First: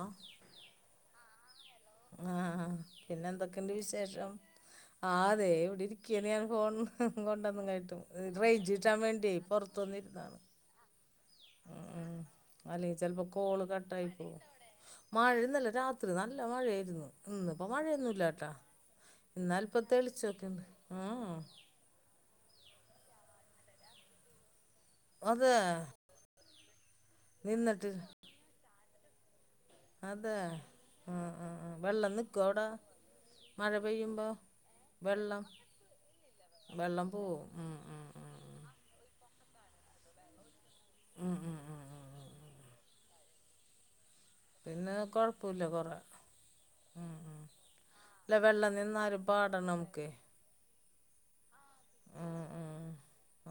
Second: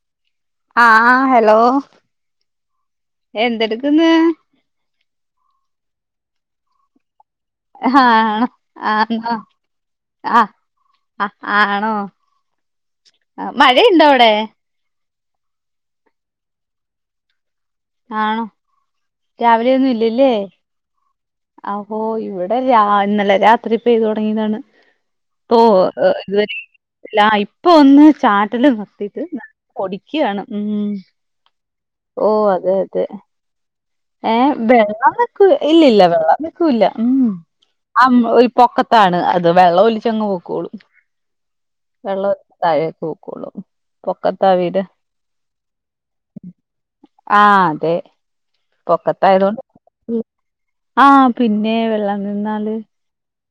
ആ ആഹ് ഹലോ ആഹ പിന്നെ എന്തൊക്കെയണ്ട് എന്തെടുക്കുന്ന് വിശേഷം ആതെ ഇവിടിരി ക്കനിയാണ് ഫൺ [unintelligible] കൊണ്ടൊന്നും കാട്ടാവും ആണോ റേഞ്ച് ആണോ വേണ്ടിയായി പുറത്തുന്നിരുന്നതാണ് ആ ആണോ ചിലപ്പോൾ ആ കോള് മഴയുണ്ടോ കട്ടായി അവിടെ? പോകും മഴ ഇന്നലെ രാത്രി നല്ല മഴയായിരുന്നു ഇന്ന് അപ്പോൾ ആണോ മഴയൊന്നുമല്ലാട്ടോ ഇന്ന് അല്പംതെളിചൊക്കെ ഉണ്ട് ഉം ആ പോയി ഇവിടെ രാ ഇന്നലെ രാത്രി പെയ്ത് തുടങ്ങിയതാണ്. അതെ ഓ ഇതുവരെയും ലാ ഇപ്പൊ നിന്നിട്ട് ഒന്ന് ചാറ്റലും [unintelligible] അതെ ആ ആ വെള്ളം നിക്കും അവിടാ മഴ ഏ പെയ്യുമ്പോൾ വെള്ളം നിക്ക ഇല്ലില്ല വെള്ളം നിക്കൂല ഉം ഒരു പൊക്കത്താണ് അ ത് വെള്ളം ഒലിച്ചങ്ങ് പൊക്കോളും ഉം ഉം ഉം ഉം വെള്ളം ഒലിച്ചു താഴേക്ക് പൊക്കോളും. പൊക്കത്താ വീട് പിന്നെ കൊഴപ്പില്ല കൊറെ ഉം ഉം ആഹ് അതെ അല്ല വെള്ളം എന്നാലും പാടാണ് നമുക്കെ. ആ പിന്നെ വെള്ളം നിന്നാല്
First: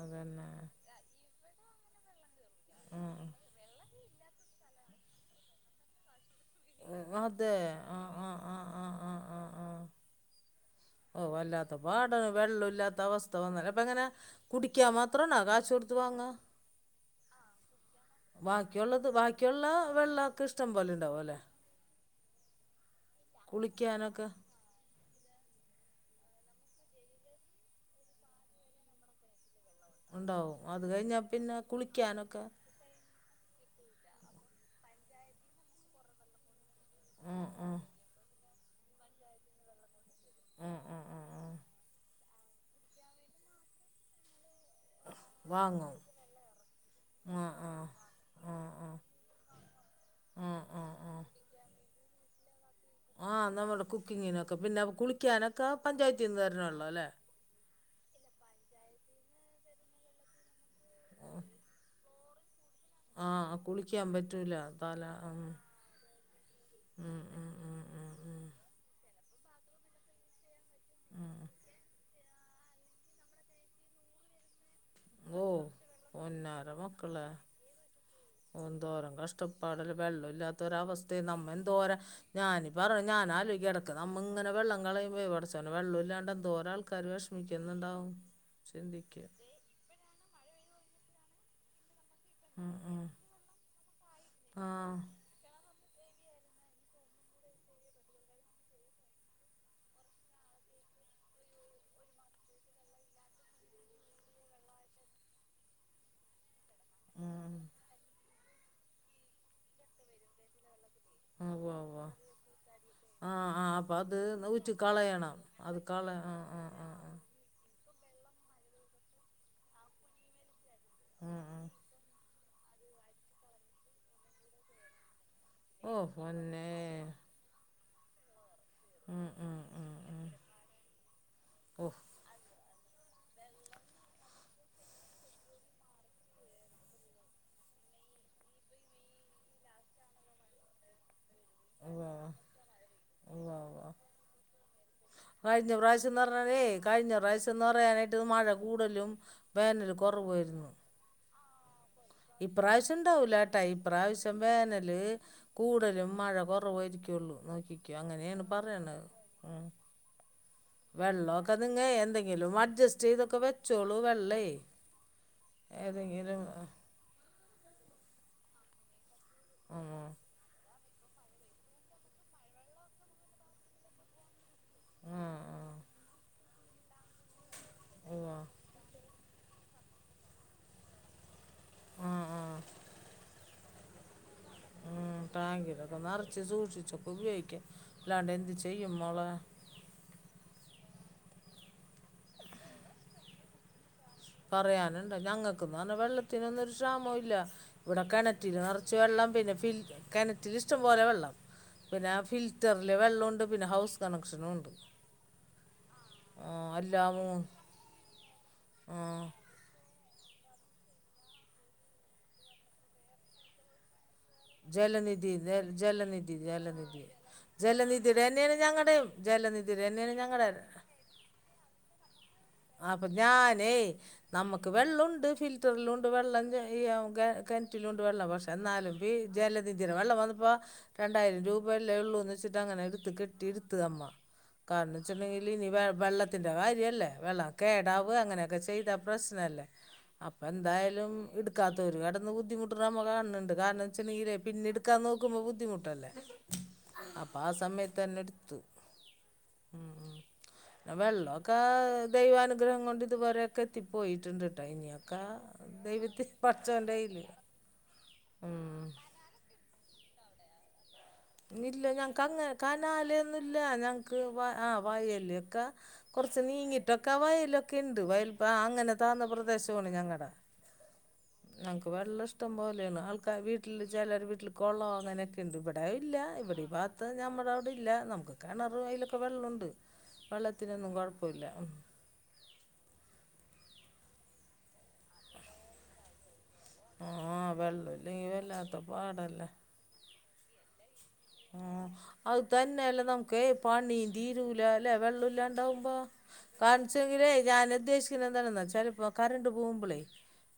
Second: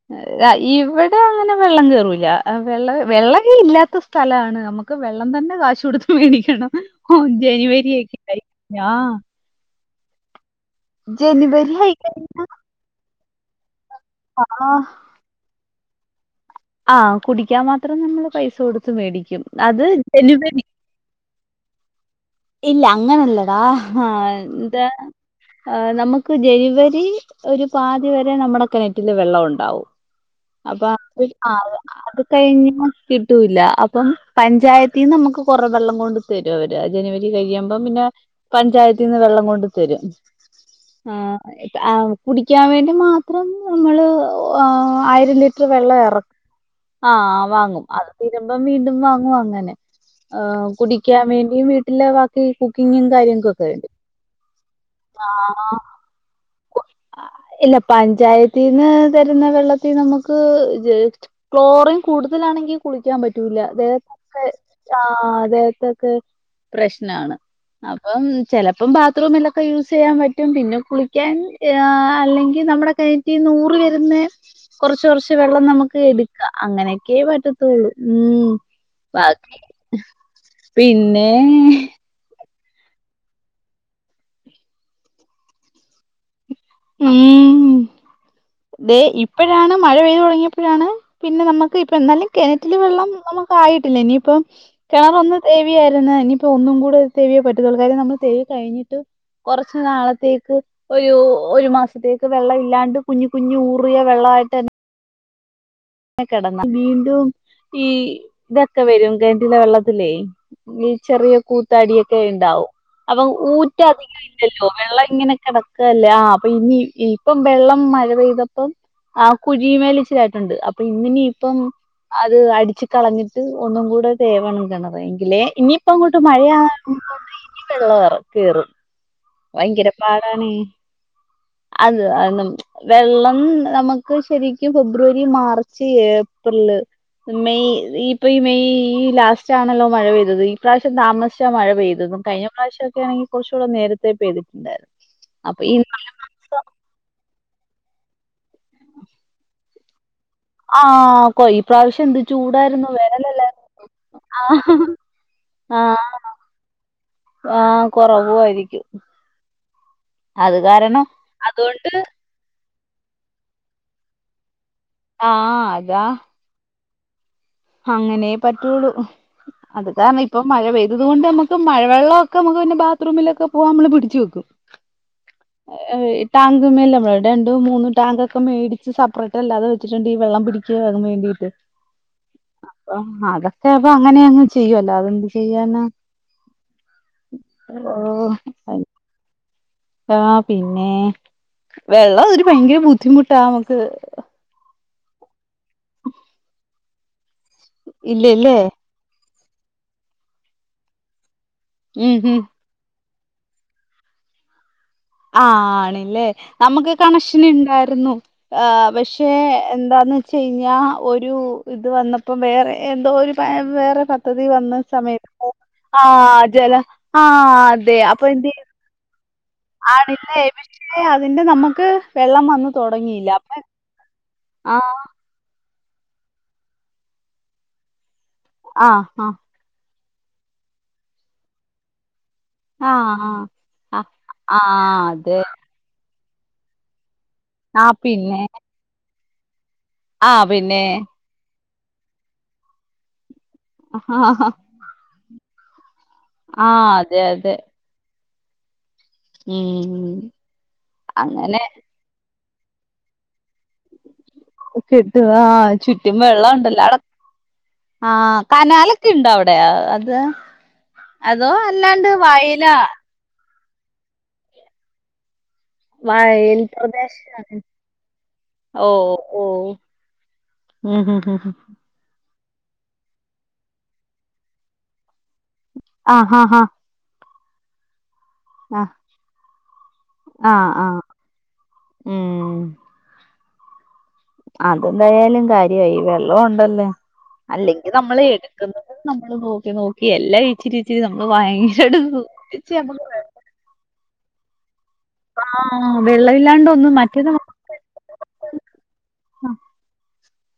അതന്നെ ഇവിടെ അങ്ങനെ വെള്ളം കയറൂല്ല. ആ വെള്ളം ഉം വെള്ളമേ ഇല്ലാത്ത സ്ഥലാണ് നമുക്ക് വെള്ളം തന്നെ കാശ് കൊടുത്ത് മേടി ക്കണം ഉം ഓ അതെ ജനുവരി ആഹ് ഒക്കെ ആഹ് ആയി ആഹ് ആഹ് ഓ ജനുവരി വല്ലാത്ത ആയി പാടാണ് വെള്ളോ ഇല്ലാത്ത അവസ് [unintelligible] അപ്പ അങ്ങനെ ആഹ് കുടിക്കാൻ മാത്രം ആണാ കാശുകൊടു ത്ത് വാങ്ങാ ആഹ് കുടിക്കാൻ മാ ബാക്കിയൊള്ളത് ബാക്കിയൊള്ള വെള്ളം ഒക്കെ ജനുവരി ഇഷ്ടം പോലെ ഇണ്ടാവും ലേ ഇല്ല അങ്ങനല്ലെടാ കുളിക്കാനൊക്കെ ആഹ് എന്താ ആഹ് നമുക്ക് ജനുവരി ഒരു പാതി വരെ നമ്മടെ കിണറ്റില് വെള്ളോ ണ്ടാവും ഉണ്ടാവും അത് അപ്പൊ കഴിഞ്ഞാൽ അ പിന്നെ അത് കുളിക്കാനൊക്കെ കഴിഞ്ഞ് കിട്ടൂല്ല അപ്പം പഞ്ചായത്തീന്ന് നമുക്ക് കൊറേ വെള്ളം കൊണ്ട് തരും അവര് [unintelligible] ജനുവരി ഉം ഉം കഴിയുമ്പം പിന്നെ പഞ്ചായത്തീന്ന് വെള്ളം കൊണ്ട് തരും, ഉം ഉം ആ ഉം ഉം ആ കുടിക്കാൻ വേണ്ടി മാത്രം നമ്മള് ഏഹ് ആയിരം ലിറ്ററ് വാങ്ങും വെള്ളം എറ ആ വാങ്ങും, അത് ആ ആ തീരുമ്പം വീണ്ടും വാങ്ങും അങ്ങനെ, ആ ഏഹ് ആ ആ കുടിക്കാൻ വേണ്ടിയും വീ ബാക്കി [unintelligible] [unintelligible] ആ കാര്യങ്ങൾക്കൊക്കെ നമ്മുടെ വേണ്ടി കുക്കിങ്ങിനൊക്കെ പിന്നെ കുളിക്കാനൊക്കെ ആഹ് പഞ്ചായത്തിൽ നിന്ന് തരണമല്ലോ അല്ലേ ഹാ ഇല്ല പഞ്ചായത്തീന്ന് തരുന്ന വെള്ളത്തി നമുക്ക് ക്ലോറിൻ കൂടുതലാണെങ്കിൽ കുളിക്കാൻ ആ പറ്റൂല കുളിക്കാൻ ദേഹത്തൊക്കെ പറ്റൂല തല ആ ഉം ദേഹത്തൊക്കെ ഉം ഷ്നാണ് ഉം ഉം ഉം അപ്പം ഉം ചിലപ്പം ബാത്റൂമിലൊക്കെ യൂസ് ചെയ്യാൻ പറ്റും പിന്നെ കുളിക്കാൻ ആ അല്ലെങ്കിൽ നമ്മടെ കിണട്ടീന്ന് ഊറി വരുന്നെ കുറച്ചു കുറച്ചു ഓ വെള്ളം നമുക്ക് എടുക്കാം പൊന്നാര അങ്ങനെയൊക്ക മക്കളെ പറ്റത്തുള്ളൂ ഉം എന്തോരം ബാക്കി പിന്നെ നമ്മെന്തോരം ഞാനീ പറഞ്ഞെ ഞാൻ ആലോചിക്കും ഇടയ്ക്ക് നമ്മ ഇങ്ങനെ വെള്ളം കളയുമ്പോ കുച്ചനെ [unintelligible] വെള്ളം ഇല്ലാണ്ട് എന്തോരം ആൾക്കാര് ഉം വിഷമിക്കുന്നുണ്ടാവും ചിന്തിക്ക് പ്പഴാണ് പിന്നെ നമക്ക് ഇപ്പം എന്നാലും ആ കിണറ്റില് വെള്ളം നമുക്ക് ആയിട്ടില്ല ഇനിയിപ്പം ആ ആ കിണറൊന്ന് തേ യായിരുന്ന് ഇനിയിപ്പോ ഒന്നും കൂടെ തേവിയേ പറ്റത്തൊള്ളൂ കാര്യം നമ്മൾ തേവി കഴിഞ്ഞിട്ട് കുറച്ച് നാളത്തേക്ക് ഒരു ഒരു മാസത്തേക്ക് വെള്ളം ഇല്ലാണ്ട് കുഞ്ഞി കുഞ്ഞി ഊറിയ വെള്ളവായിട്ട് ന്നെ കെട വീണ്ടും ഉം ഈ ഇതൊക്കെ വരും കിണറ്റിലെ വെള്ളത്തിലേ ചെറിയ ആ ഉവ്വ ഉവ്വ കൂത്താടിയൊക്കെ ഇണ്ടാവും അപ്പൊ ആ ആ അപ്പം അത് ഊറ്റധികം ഇല്ലല്ലോ ഊറ്റി വെള്ളം ഇങ്ങനെ കളയണം അത് കള കിടക്കുകല്ലേ ആ അപ്പൊ ഇനി ആ ആ ഇപ്പം വെള്ളം മ മഴ പെയ്തപ്പം ആ കുഴീന്മേൽ ഇച്ചിരി ആയിട്ടുണ്ട് അ ഇന്നിനി ആ ഇപ്പം ആ [unintelligible] അത് അടിച്ച് കളഞ്ഞിട്ട് ഒന്നും കൂടെ തേവണം കിണറ് എങ്കിലേ ഓ ഇനിയിപ്പം അങ്ങോട്ട് മഴയാ പൊന്നേ [unintelligible] വെള്ള ഇറങ്ങും കയറും ഉം ഉം ഭയങ്കര ഉം ഉം പാടാണ് ഓ അത് ഉം വെള്ളം നമുക്ക് ശരിക്കും ഫെബ്രുവരി മാർച്ച് ഏപ്രില് മെയ് ഇപ്പൊ ഈ മെയ് ഈ ലാസ്റ്റ് ആണല്ലോ മഴ പെയ്തത് ഈ പ്രാവിശ്യം താമസ- മഴ പെയ്ത ഉവ്വ കഴിഞ്ഞ ഉവ്വ പ്രാവശ്യ ഒക്കെ ആന്നെങ്കിൽ കുറച്ചൂടെ ഉവ്വ ഉവ്വ നേരത്തെ പെയ്തിട്ടുണ്ടായിരുന്നു അപ്പൊ ഈ നാല് മാസ ന്ന് പറയാനായിട്ട് മഴ കൂടുതലും വേനല കുറവ് ആരുന്നു കോ ഇപ്രാവശ്യം ഇണ്ടാവൂല ട്ടാ ഇപ്രാവശ്യം വേനല് ആ കൂടുതലും മഴ കുറവായിരിക്കുള്ളു ആ നോക്കിക്കോ അങ്ങനെയാണ് കുറവായിരിക്കും പറയണത് ഉ അത് കാരണം വെള്ളോഒക്കെനിങേ അതുകൊണ്ട് എന്തെങ്കിലും മ അഡ്ജസ്റ്റ് ചെയ്ത്ഒക്കെ വെച്ചോളു വെള്ളേ ആഹ് അതാ ഏതെങ്കിലും അങ്ങനെ പറ്റുള്ളൂ ആ അത് കാരണം ഇപ്പം മഴ പെയ് തതുകൊണ്ട് നമക്ക് മഴവെള്ളൊക്കെ നമുക്ക് പിന്നെ ബാത്റൂമിലൊക്കെ പോവാൻ നമ്മൾ പിടിച്ച് വെക്കും ആ ആ [unintelligible] ടാങ്ക് മെൽ [unintelligible] ണ്ടും മൂന്ന് ഉവ്വ ടാങ്കൊക്ക മേടിച്ച് സെപ്പറേ ട്ടല്ലാതെ വെച്ചിട്ട്ണ്ട് ഈ വെള്ളം പിടിക്കുവാൻ വേണ്ടീട്ട് ആ ആ ചെൽപ്പം അങ്ങനെയങ്ങ് ഉം ടാങ്കിലൊക്കെ നറ്ച്ചു സൂക്ഷിച്ചൊക്കെ ഉപയോഗിക്ക്യാ ഇല്ലാണ്ട് ഓഹ് എന്തു ചെയ്യും മോളെ ആഹ് പിന്നേ വെള്ളം ഒരു ഭയങ്കര ബുദ്ധിമുട്ടാ മുക്ക് പറയാനുണ്ടോ ഞങ്ങൾക്ക് ന്ന് പറഞ്ഞാ വെള്ളത്തിനൊന്നും ഒരു ക്ഷാമോ ഇല്ല ഇവിടെ ഇല്ലല്ലേ കിണറ്റില് നിറച്ച് വെള്ളം പിന്നെ ഫിൽ കിണറ്റിൽ ഇഷ്ടം പോലെ വെള്ളം പിന്നെ ഉം ഉം ഫിൽറ്ററില് വെള്ള ണ്ട് പിന്നെ ഹൗസ് കണക്ഷനും ഉണ്ട് ആ ണില്ലേ ആ നമുക്ക് എല്ലാ കണക്ഷൻ മൂന്ന് ഇണ്ടായിരുന്നു ആ പക്ഷേ ആ എന്താന്ന് വെ ച്ചഴിഞ്ഞാ ഒരു ഇത് വന്നപ്പം വേറെ എന്തോ ഒരു പ വേറെ പദ്ധതി വന്ന ജലനിധി സമയത്ത് ആ ജലനിധി ജല ജലനിധി ആ അതെ ജലനിധിയുടെ അപ്പൊ തന്നെയാണ് എന്തെയും ഞങ്ങളുടെയും ജലനിധിയുടെ തന്നെയാണ് ആണില്ലേ ഞങ്ങളുടെ പക്ഷേ അതിന്റെ നമ്മുക്ക് വെള്ളം വന്നു അപ്പം ഞാനേ നമ്മുക്ക് ആ വെള്ളുണ്ട് ഫിൽ റ്ററിലുണ്ട് വെള്ളം ഈ കെ കെൻറ്റിലുണ്ട് വെള്ളം പക്ഷെ ആ എന്നാലും ഈ ആ ജല- വെള്ളം വന്നപ്പാ രണ്ടായിരം രൂപല്ലെ ഉള്ളൂന്ന ച്ചിട്ടങ്ങനെ ആ എടുത്തു ആ കെട്ടി എടുത്തത് ആ അമ്മ ആ കാരണം അതെ ച്ചുണ്ടെങ്കില് ഇനി വെള്ള- ത്തിൻ്റെ കാര്യല്ലേ വെള്ളം ആ കേടാവേ പിന്നെ അങ്ങനെയൊക്കെ ചെയ്ത- പ്രശ്ന അല്ലേ ആ അപ്പം പിന്നെ എന്തായാലും ഇട് ക്കാത്തോര് കെട്ന്നു ബുദ്ധിമുട്ട്ണ നമ്മ കാണണ് ണ്ട് കാരണം ആ വെച്ചണ്ടെങ്കിലെ പിന്നെ ട്ക്കാൻ നോക്കുമ്പോ ബു ദ്ധിമുട്ടല്ലേ ആ അതെ അതെ എടുത്തു ഉം ഉം പിന്നെ വെള്ളമൊക്കെ അങ്ങനെ ദൈവാനുഗ്രഹം കൊണ്ട് ഇതുവരെ ഒക്കെ കിട്ട് ആ ചുറ്റും ദൈവത്തി വെള്ളണ്ടല്ലോ അട പടച്ചോന്റെ കയ്യില് ആ ഉം കനാലൊക്കെ ഇണ്ടോ അവ്ടെ അ തെ അതോ അല്ലാണ്ട് വയല- ല്ല ഞങ്ങൾക്ക് വ ആ വയല്ക്കെ കുറച്ച് വയൽ നീങ്ങിട്ടൊക്കെ പ്രദേശാണ് വയലൊക്കെ ഉണ്ട് വയൽപ്പ ഓ അങ്ങനെ താന്ന ഓ പ്രദേശമാണ് ഞങ്ങളടെ ഉം ഹും ഹും ഹും ഞങ്ങള്ക്ക് വെള്ളം ഇഷ് ടം പോലെയാണ് ആൾക്കാര് വീട്ടിൽ ചിലർ വീട്ടിൽ കൊളം അങ്ങനെക്കെ ണ്ട് ഇവിട അഇല്ല ആ ഹാ ഹാ ഇവിടെ ഈ ഭാഗത്ത് നമ്മടെ അവ്ടെല്ല നമുക്ക് കിണറ് ആ അയിലൊക്കെ വെള്ളൊണ്ട് ആ ആ വെള്ളത്തിനൊന്നും കുഴപ്പൊല്ല ഉം അതെന്തായാലും കാര്യായി വെള്ള ള്ളഒണ്ടല്ലേ ആ വെള്ളം അല്ലെങ്കിൽ നമ്മള് ഇല്ലെങ്കിൽ വല്ലാത്ത എടുക്കുന്നത് നമ്മൾ പാടല്ലേ നോക്കി നോക്കി എല്ലാം ഇച്ചിരി ഇച്ച് രി നമ്മള് ആ ഭയങ്കരം ദുഖിച്ച് ഞമക്ക് വെ തീരൂല്ല ല്ലെ വെള്ളല്ലാണ്ടാവുമ്പോ ആഹ് വെള്ളമില്ലാണ്ട് ഒന്നും കാണിച്ചെങ്ങിലേ മറ്റേത് നമ്മ ഞാൻ ഉദ്ദേശിക്കുന്നതെന്താന്ന് ചെലപ്പോ കറണ്ട് പോവുമ്പളേ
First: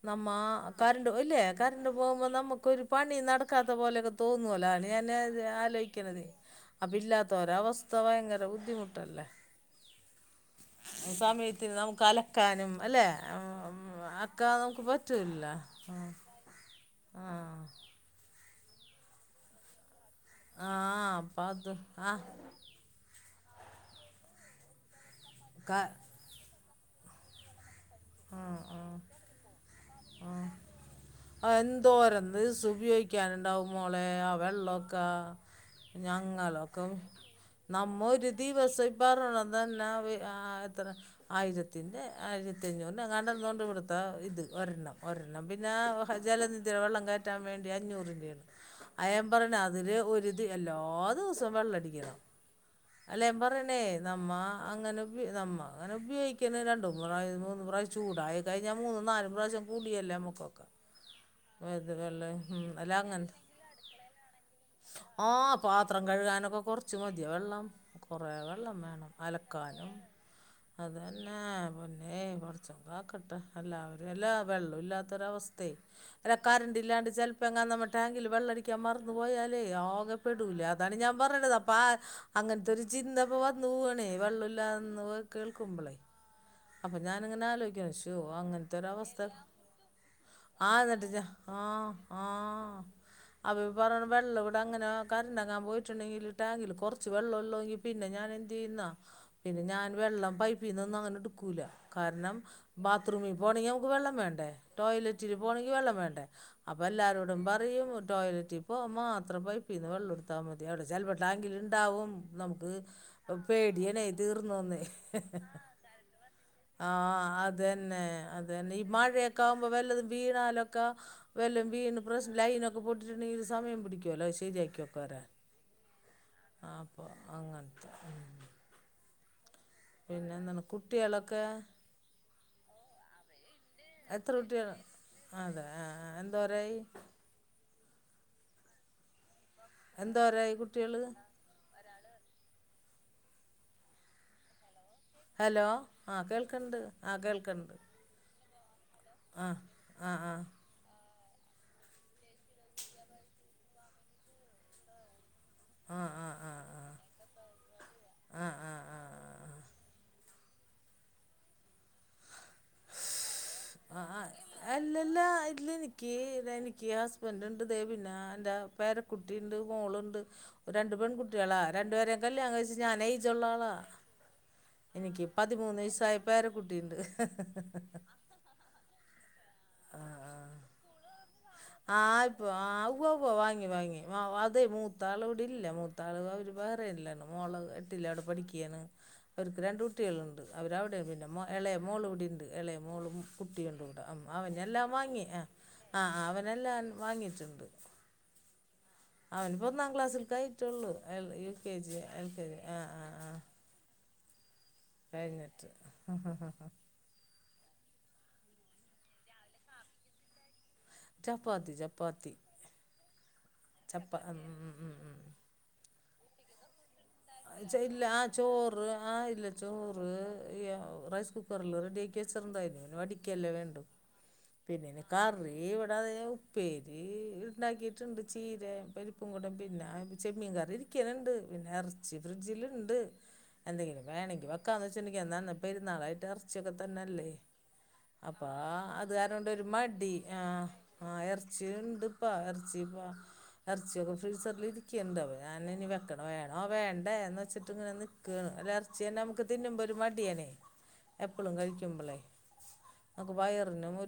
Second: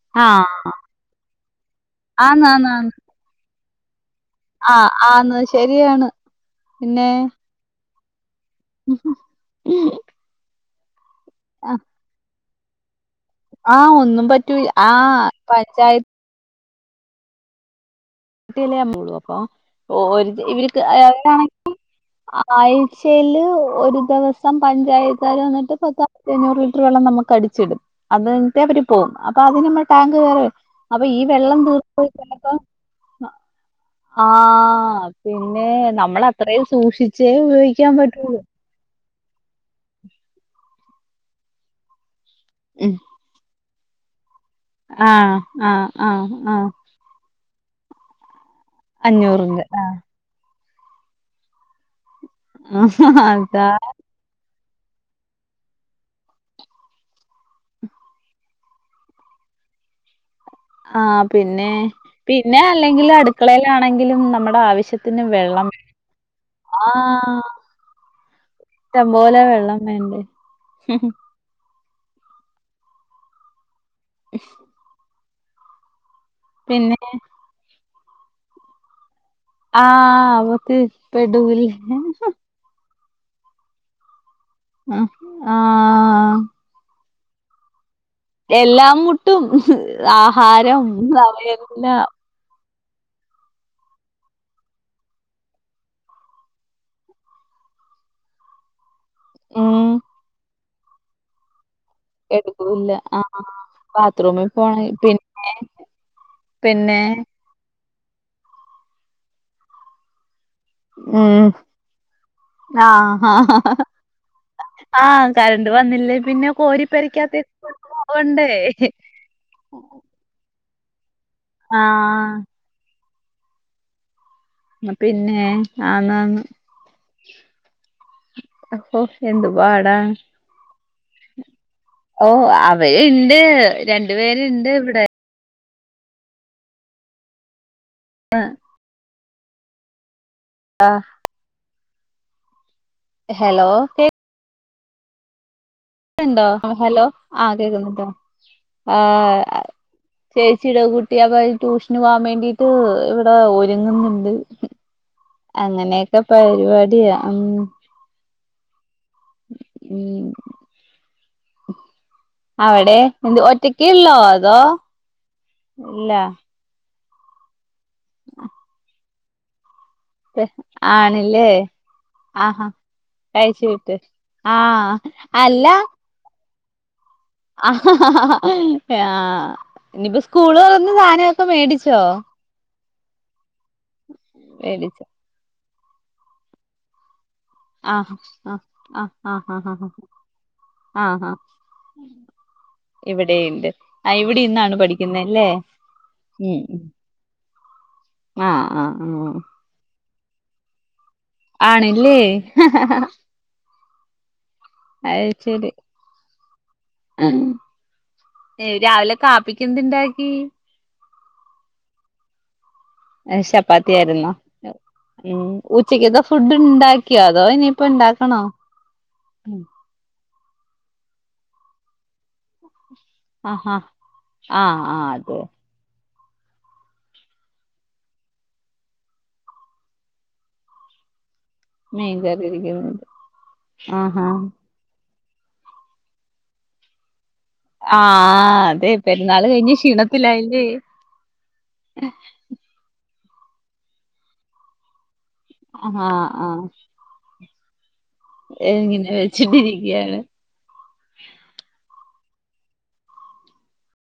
നമ്മ ആഹ് കരണ്ട് ല്ലെ കരണ്ട് പോവുമ്പോ ആന്ന് നമുക്ക് ആന്ന് ഒരു ആന്ന് പണി നട കഥ പോലെ തോന്നുവല്ലോ ആഹ് അനിനാ ആന്ന് ശരിയാണ് ആലോയ്ക്ക്ണതേ അപ്പ പിന്നെ ഇല്ലാതോരെ അവ സ്ത ഭയങ്ക ർ ബുദ്ധിമുട്ടല്ലേ സമയത്തിന് നമുക്ക് അല ക്കാനും അല്ലെ ആ ഒന്നും പറ്റൂയ ആ പച്ചായ ആ ആ [unintelligible] ഓ ഒര് ത് ആ ഇവർക്ക് അപ്പം അത് അവരാണെങ്കിൽ ആ ആഴ്ചയില് ഒ ഒര് ദെവസം പഞ്ചായ ക ന്ന്ട്ട് പത്തായിരത്തി അഞ്ഞൂറ് ലിറ്റർ വേള്ളം നമക്ക് കടിച്ചിടും ആ അത്കഴിഞ്ഞട്ട് ആ അവര് പോകും അപ്പൊ അതിനമ്മ ടാങ്ക് ആ വേറെ അപ്പൊ ഈ വെള്ളം തീർത്ത ചിലപ്പോ ക്കാനുണ്ടാവും മോളെ ആ വെള്ളമൊക്കെ പിന്നെ നമ്മളത്രയും ഞങ്ങളൊക്കെ സൂക്ഷിച്ചേ ഉപയോഗിക്കാൻ നമ്മ പറ്റുള്ളൂ. ഒരു ദിവസം [unintelligible] എത്രെ ആയിരത്തിൻ്റെ ഉം. അഞ്ഞൂറിൻ്റെന്താണ്ട് ങ്ങാണ്ട് ഉണ്ട് ഇവിടുത്തെ ത ഇത് ഒരെണ്ണം ആഹ് ഒരെണ്ണം പിന്നെ ആഹ് ആഹ് ആഹ് ജലനിധയുടെ വെള്ളം കയറ്റാൻ വേണ്ടി ഒരു അഞ്ഞൂറിൻ്റെയാണ് അയാൻ പറഞ്ഞ അഞ്ഞൂറിന്റെ അതില് ഒരുദി എല്ലാ ദിവസവും വെള്ളടിക്കണം ആഹ ഹ അതാ അങ്ങനെയൊക്കെ നമ്മ അങ്ങനെ ഉപയോഗിക്കുന്ന രണ്ടു മൂന്ന് പ്രാവിശ്യം ചൂടായികഴിഞ്ഞാൽ മൂന്നുംനാലും പ്രാവശ്യം കൂളിയല്ലേ നമ്മക്ക് ആഹ് പിന്നെ ഇത് വെള്ള പിന്നെ അല്ല അല്ലെങ്കിലും അങ്ങന അടുക്കളയിലാണെങ്കിലും നമ്മുടെ ആവശ്യത്തിന് ആ വെള്ളം പാത്രം കഴുകാനൊക്കെ കൊറച്ച് മതിയ ആഹ് വെള്ളം കൊറേ വെള്ളം വേണം ഇഷ്ടംപോലെ വെള്ളം അലക്കാനും വേണ്ടേ? അതന്നെ പൊന്നേ കുറ ചോൻ കാക്കട്ടെ അല്ലാ വെള്ളം ഇല്ലാത്ത തൊരു അവസ്ഥേ ല്ല കറണ്ട്റ് പിന്നെ ഇല്ലാണ്ട് ചിലപ്പോ എങ്ങാൻ നമ്മ ടാങ്കിൽ വെള്ളടിക്കാ മറു പോയാലേ ആഹ് ആകെപെടൂലേ അതാണ് ഞാൻ പറഞ്ഞത് അപ്പ പെടൂല്ലേ? അങ്ങനത്തെ ഒരു ജിന്നപ്പോ വന്നു പോവാണേ വെള്ളോം ല്ലാ ആഹ് കേൾക്കുമ്പളെ ആഹ് എന്നിങ്ങനെ ആലോയ്ക്ക എല്ലാം മുട്ടും ആ ആഹാരം അവയല്ല അവർ പറിന വെള്ളം ഇവിടെ അങ്ങനെ കറണ്ടങ്ങാൻ പോയിട്ടുണ്ടെങ്കിൽ ടാങ്കിൽ കുറച്ച് വെള്ളംള്ളെങ്കിൽ പിന്നെ ഞാൻ എന്ത് ചെയ്യുന്നാ പിന്നെ ഉം ഞാൻ വെള്ളം പൈപ്പ് പീനൊന്നും അങ്ങനെ ടുക്കൂല കാരണം എടുക്കൂല്ല ബാത്റൂമിൽ ആഹ് പോണമെങ്കിൽ നമുക്ക് വെള്ളം ബാത്റൂമിൽ വേണ്ടേ പോണ പി ടോയ്ലറ്റിൽ പോണെങ്കിൽ വെള്ളം വേണ്ടേ അപ്പ പിന്നെ എല്ലാരരോടും പറയും ടോയ്ലറ്റ് പ്പോ മാത്രം പൈപ്പീന്ന് വെള്ളം എടു ത്താ മതി അവിടെ ചിലപ ഉം ട്ടാങ്കില് ഇണ്ടാവും നമുക്ക് ആഹ് പേടിയണ തീർന്നോന്നേ ആഹ് കറണ്ട് വന്നില്ലേ പിന്നെ ആഹ കോരിപ്പരിക്കാത്ത അതന്നെ പോവണ്ടേ അതന്നെ ഈ മഴയൊക്കെ ആവുമ്പോ വല്ലതും വീണാ ആലൊക്ക വെല്ലും വീണ് പ്രശ് ആഹ് ലൈനക്കെ പൊ ഒരു സമയം പിടിക്കുവല്ലോ [unintelligible] ഒക്കെ വരാൻ പിന്നെ ആന്ന് ആന്ന് ആ, അപ്പൊ അങ്ങനത്തെ ഉം രണ്ടും വാടാ പിന്നെ എന്താണ് കുട്ടികളൊക്കെ ഓ അവര് ഇണ്ട് രണ്ടു പേരിണ്ട് ഇവിടെ ആ എന്തോരായി ആ എൻ ന്തോരായി കുട്ടികള് ഹലോ കേക് ഹലോ ആഹ് ൻണ്ടോ കേൾക്കണ്ട് ഹലോ ആഹ് ആ കേൾക്കണ്ട് കേൾക്കുന്നുണ്ടോ ആഹ് ആ ആഹ് ചേച്ചിട കൂ [unintelligible] റ്റൂഷന് പോവാൻ വേണ്ടി ഇത് ഇവിടെ രെങ്ങുന്നുണ്ട് ആഹ് അങ്ങനെയൊക്കെ ആഹ് ആഹ് ആഹ് പരുപാടിയ ഉം ആഹ് ആഹ് ആഹ് ആഹ് ആഹ് ഉം അവടെ ആഹ് അല്ലെല്ലാ ഇല്ല ഇതിലെനിക്ക് ഇത് എനിക്ക് ഗ്യാസ് വന്ത്ണ്ട് ണ്ട് ദേ പിന്നെ ആ ന്താ പേര കുട്ടീണ്ട് മോളുണ്ട് രണ്ട് ആണില്ലേ പെൺകുട്ടികളാ രണ്ടു പേരേം കല്യാണം ആഹാ കയിച്ചു ഞാൻ ഏജുള്ള കഴിച്ചു ആളാ വിട്ട് ആഹ് എനിക്ക് പതിമൂന്ന് വയസായ പേര കുട്ടിണ്ട് [unintelligible] ആ നിപ്പൊ ആഹ് സ്കൂള് തൊറന്ന് സാ ആഹ് പ്പൊ ആഹ്‌ വുവ്വോ വാ ഇ വാങ്ങി വ വാതേ മേടിച്ചോ മൂത്താള് വ്ടെഇല്ല മൂ [unintelligible] മോളത് ആഹ് എട്ടിലാട് ആഹ് പഠിക്യാണ് ആഹ് ആഹ് ഓര്ക്ക് ആഹ് രണ്ട് ആഹ് കുട്ടികളുണ്ട് അവരവിടെയാ ആഹ് പിന്നെ ആഹ് മോ എളയ മോളുവിടിണ്ട് എളയ മോളും ഇവിടെയുണ്ട് കുട്ടികളുണ്ടിവിടെ ആ അമ്മാ ഇവിടെ ഇന്നാണ് പിന്നെല്ലാം വാങ്ങി പഠിക്കുന്നല്ലേ ആഹ് ഞാൻ വാങ്ങി [unintelligible] ആ ആആഹ് കയിട്ടുള്ളൂ L U K G L K G ആ ആ ആ അത് കയ്ഞ്ഞിട്ട് ശരി അ അ അ ഹാാ ഏ രാവിലെ കാപ്പിക്കെന്ത് ണ്ടാ‌ക്കീ ചപ്പാത്തി ചപ്പാത്തി എ ചപ്പാത്തി ചപ്പ ആയിരുന്നോ ഉം ഉം ഉച്ചക്ക് എന്തോ ഫുഡ്ണ്ടാക് ച ഇല്ല ആ ചോറ് ആ ഇല്ല ചോറ് ഈ റൈസ് കുക്കറിൽ റെഡി ആക്കി വെച്ചെറന്തായിന് ടിക്കല്ലേ ആഹാ വേണ്ട ആഹ് ആ പിന്ന അതെ കറി ഇവിട ഉപ്പേരി ഉണ്ടാക്കിട്ടുണ്ട് ചീര പരിപ്പും കൂടം പിന്നെ ചെമ്മീൻ കറി ഇരിക്കാനണ്ട് പിന്ന മീൻകറി ഫ്രിഡ്ജ ഉണ്ട് ഇരിക്കുന്നുണ്ട് എന്തെങ്കിലും ആഹാ വേണെങ്ക വെക്കാ അച്ചനക്ക് എന്നാന്ന പെരുന്നാളായിട്ട് ഇറച്ചിയൊക്കെ തന്നെയല്ലേ അപ്പാ ആഹ് അതെ പെരുന്നാള് അതുകാരണം ഒരു കഴിഞ്ഞ് മടി ക്ഷീണത്തിലായില്ലേ ആഹ് ആഹ് ഇറച്ചി ഉണ്ട്പ്പാ ഇറച്ചിപ്പാ ഇറച്ചിയൊക്കെ ഫ്രീസറില് ഇരിക്കുണ്ടാവേ ആഹ് ആഹ് വണ്ടേ എന്ന് വെച്ചിട്ട് ഇങ്ങനെന്ന് അ ഇങ്ങനെ ഇറച്ചിയന്നെ നമക്ക് തിന്നുമ്പോ ഒരു വെച്ചിട്ടിരിക്കയാണ് മടിയനെ എപ്പഴും കഴിക്കും സിമ്പിൾ വയറിനു